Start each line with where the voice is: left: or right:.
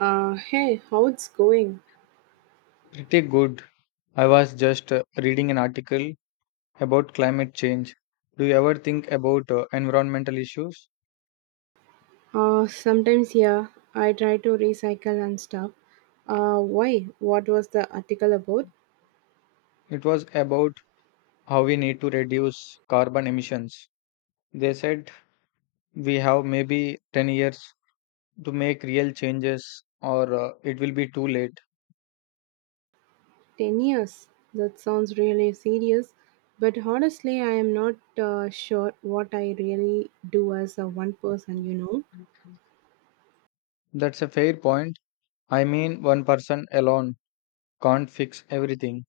right: Hey, how it's going?
left: Pretty good. I was just reading an article about climate change. Do you ever think about environmental issues?
right: Sometimes, yeah, I try to recycle and stuff. Why? What was the article about?
left: It was about how we need to reduce carbon emissions. They said we have maybe 10 years to make real changes or it will be too late.
right: 10 years. That sounds really serious. But honestly, I am not sure what I really do as a one person.
left: That's a fair point. I mean, one person alone can't fix everything.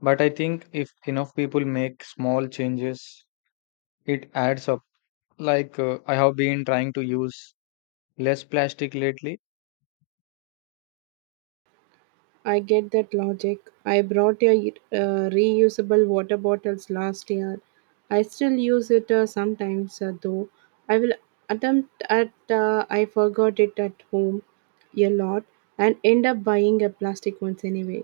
left: But I think if enough people make small changes, it adds up. Like I have been trying to use less plastic lately.
right: I get that logic. I brought a reusable water bottles last year. I still use it sometimes though. I will attempt at I forgot it at home a lot and end up buying a plastic ones anyway.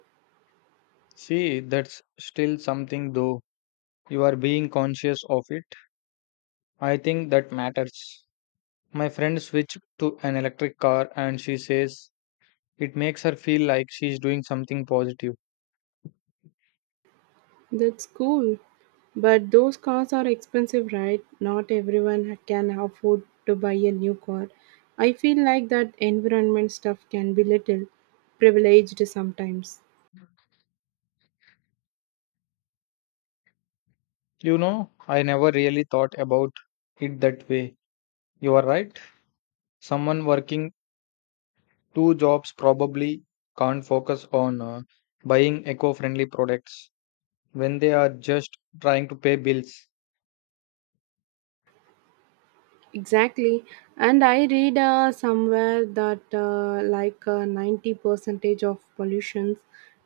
left: See, that's still something though. You are being conscious of it. I think that matters. My friend switched to an electric car and she says it makes her feel like she's doing something positive.
right: That's cool. But those cars are expensive, right? Not everyone can afford to buy a new car. I feel like that environment stuff can be little privileged sometimes.
left: You know, I never really thought about it that way. You are right. Someone working two jobs probably can't focus on buying eco friendly products when they are just trying to pay bills.
right: Exactly. And I read somewhere that like 90 percentage of pollutions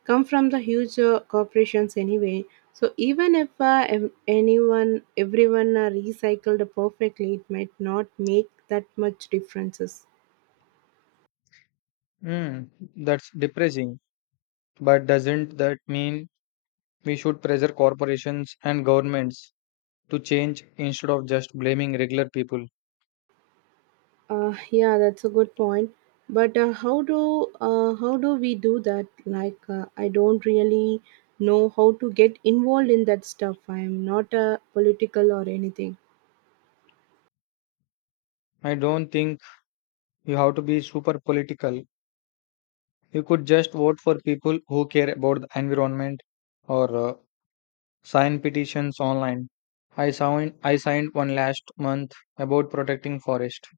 right: come from the huge corporations anyway. So even if anyone, everyone recycled perfectly, it might not make that much differences.
left: Hmm, that's depressing. But doesn't that mean we should pressure corporations and governments to change instead of just blaming regular people?
right: Yeah, that's a good point. But how do we do that? Like, I don't really know how to get involved in that stuff. I'm not a political or anything.
left: I don't think you have to be super political. You could just vote for people who care about the environment or sign petitions online. I signed one last month about protecting forest.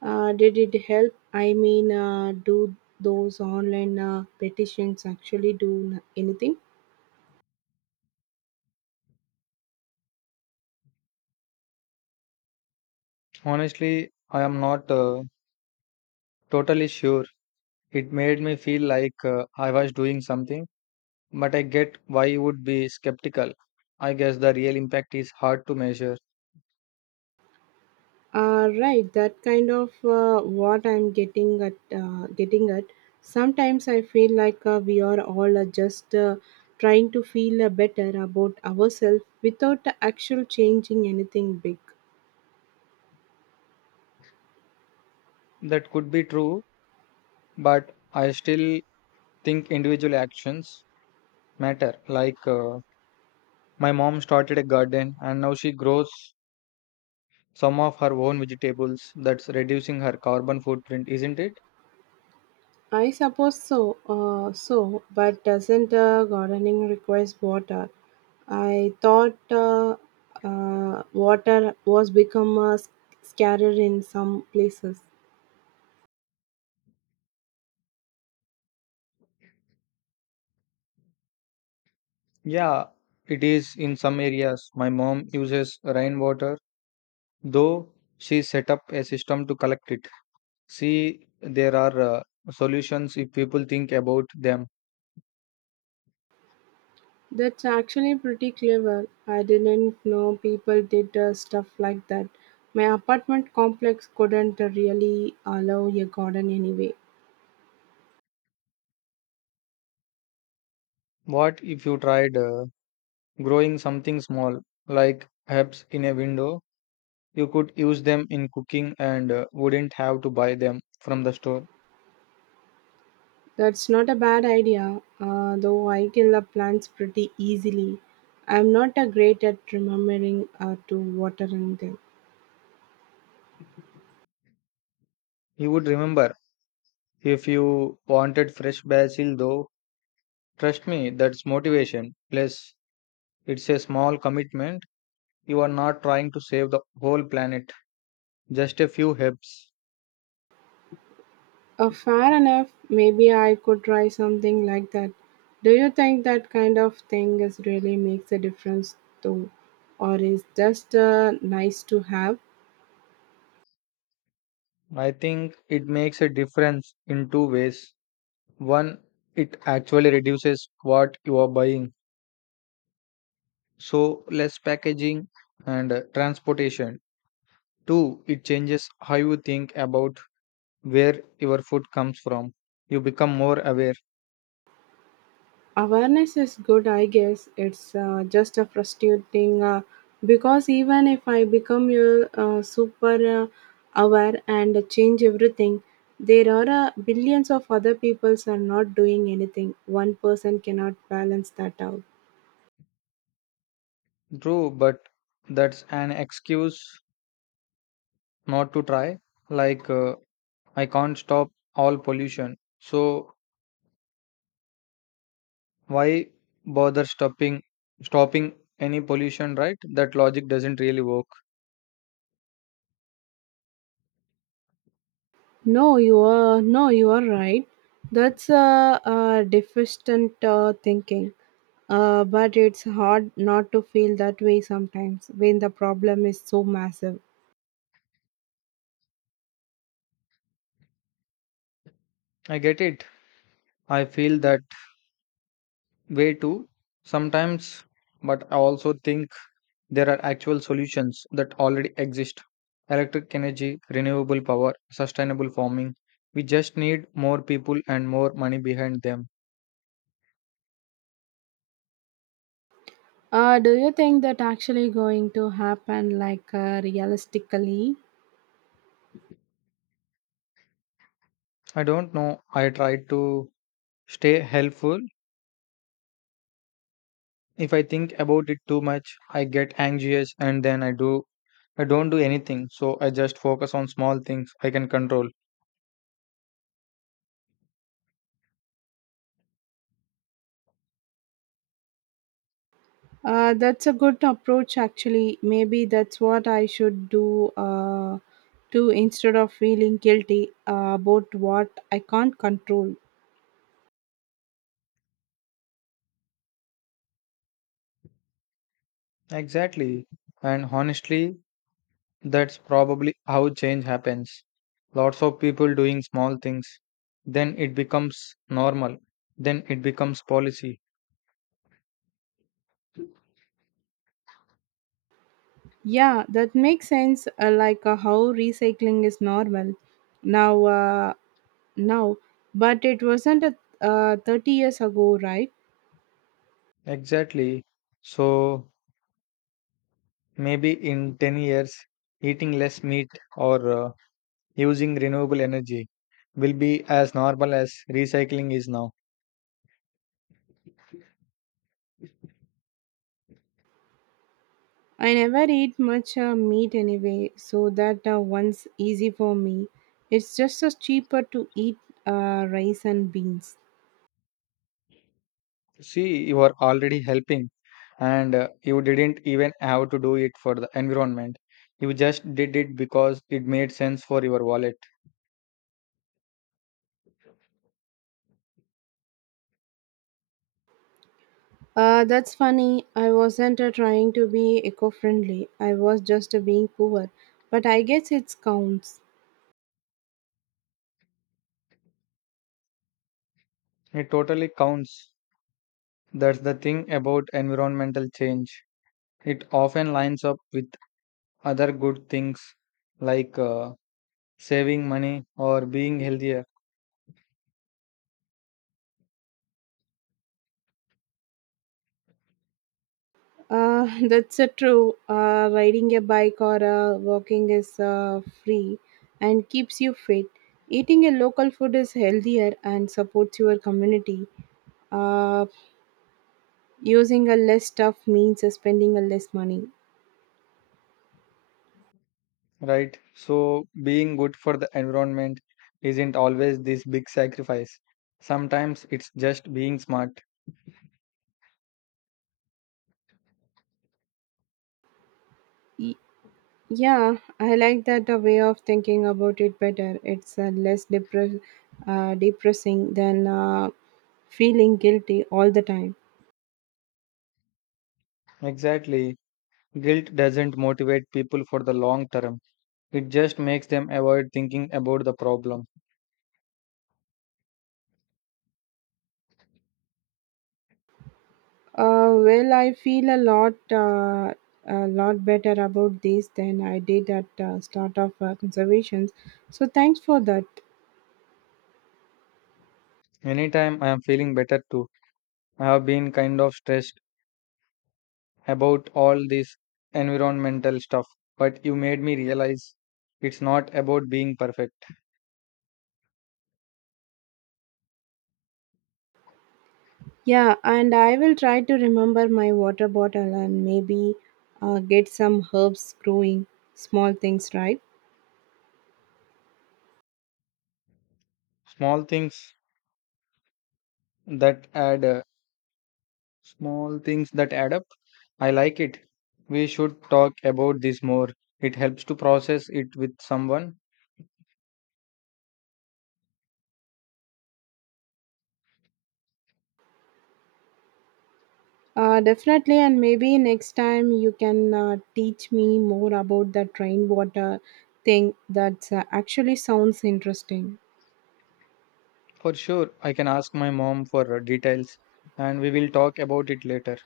right: Did it help? I mean, do those online petitions actually anything?
left: Honestly, I am not totally sure. It made me feel like I was doing something. But I get why you would be skeptical. I guess the real impact is hard to measure.
right: Right, that kind of what I'm getting at. Sometimes I feel like we are all just trying to feel better about ourselves without actually changing anything big.
left: That could be true, but I still think individual actions matter. Like my mom started a garden and now she grows some of her own vegetables. That's reducing her carbon footprint, isn't it?
right: I suppose so, but doesn't gardening requires water? I thought water was become scarcer in some places.
left: Yeah, it is in some areas. My mom uses rainwater, though she set up a system to collect it. See, there are solutions if people think about them.
right: That's actually pretty clever. I didn't know people did stuff like that. My apartment complex couldn't really allow a garden anyway.
left: What if you tried growing something small, like herbs in a window? You could use them in cooking and wouldn't have to buy them from the store.
right: That's not a bad idea, though I can love plants pretty easily. I'm not a great at remembering to watering them.
left: You would remember if you wanted fresh basil, though. Trust me, that's motivation. Plus, it's a small commitment. You are not trying to save the whole planet, just a few herbs.
right: Fair enough, maybe I could try something like that. Do you think that kind of thing is really makes a difference though, or is just nice to have?
left: I think it makes a difference in two ways. One, it actually reduces what you are buying, so less packaging and transportation. Two, it changes how you think about where your food comes from. You become more aware.
right: Awareness is good, I guess. It's just a frustrating because even if I become a super aware and change everything, there are billions of other peoples are not doing anything. One person cannot balance that out.
left: True, but that's an excuse not to try. Like, I can't stop all pollution. So, why bother stopping any pollution, right? That logic doesn't really work.
right: No, you are right. That's a deficient thinking. But it's hard not to feel that way sometimes when the problem is so massive.
left: I get it. I feel that way too sometimes, but I also think there are actual solutions that already exist: electric energy, renewable power, sustainable farming. We just need more people and more money behind them.
right: Do you think that actually going to happen like realistically?
left: I don't know. I try to stay helpful. If I think about it too much, I get anxious and then I don't do anything. So I just focus on small things I can control.
right: That's a good approach actually. Maybe that's what I should do to instead of feeling guilty about what I can't control.
left: Exactly. And honestly, that's probably how change happens. Lots of people doing small things. Then it becomes normal. Then it becomes policy.
right: Yeah, that makes sense like how recycling is normal now uh, now but it wasn't 30 years ago, right?
left: Exactly. So maybe in 10 years, eating less meat or using renewable energy will be as normal as recycling is now.
right: I never eat much meat anyway, so that one's easy for me. It's just cheaper to eat rice and beans.
left: See, you are already helping and you didn't even have to do it for the environment. You just did it because it made sense for your wallet.
right: That's funny. I wasn't trying to be eco friendly, I was just being poor. But I guess it counts.
left: It totally counts. That's the thing about environmental change. It often lines up with other good things like saving money or being healthier,
right: That's true. Riding a bike or walking is free and keeps you fit. Eating a local food is healthier and supports your community. Uh, Using a less stuff means spending a less money.
left: right? So, being good for the environment isn't always this big sacrifice. Sometimes it's just being smart.
right: Y- yeah, I like that a way of thinking about it better. It's depressing than feeling guilty all the time.
left: Exactly. Guilt doesn't motivate people for the long term, it just makes them avoid thinking about the problem.
right: Well, I feel a lot better about this than I did at start of conservations. So thanks for that.
left: Anytime. I am feeling better too, I have been kind of stressed about all this environmental stuff, but you made me realize it's not about being perfect.
right: Yeah, and I will try to remember my water bottle and maybe get some herbs growing, small things, right?
left: Small things that add small things that add up. I like it. We should talk about this more. It helps to process it with someone.
right: Definitely, and maybe next time you can teach me more about the rainwater thing that actually sounds interesting.
left: For sure, I can ask my mom for details and we will talk about it later.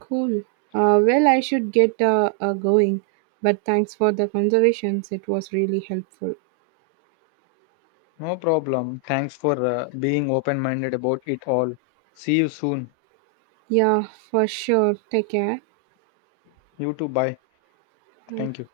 right: Cool. Well, I should get going, but thanks for the conservations. It was really helpful.
left: No problem. Thanks for being open minded about it all. See you soon.
right: Yeah, for sure. Take care.
left: You too. Bye. Thank you.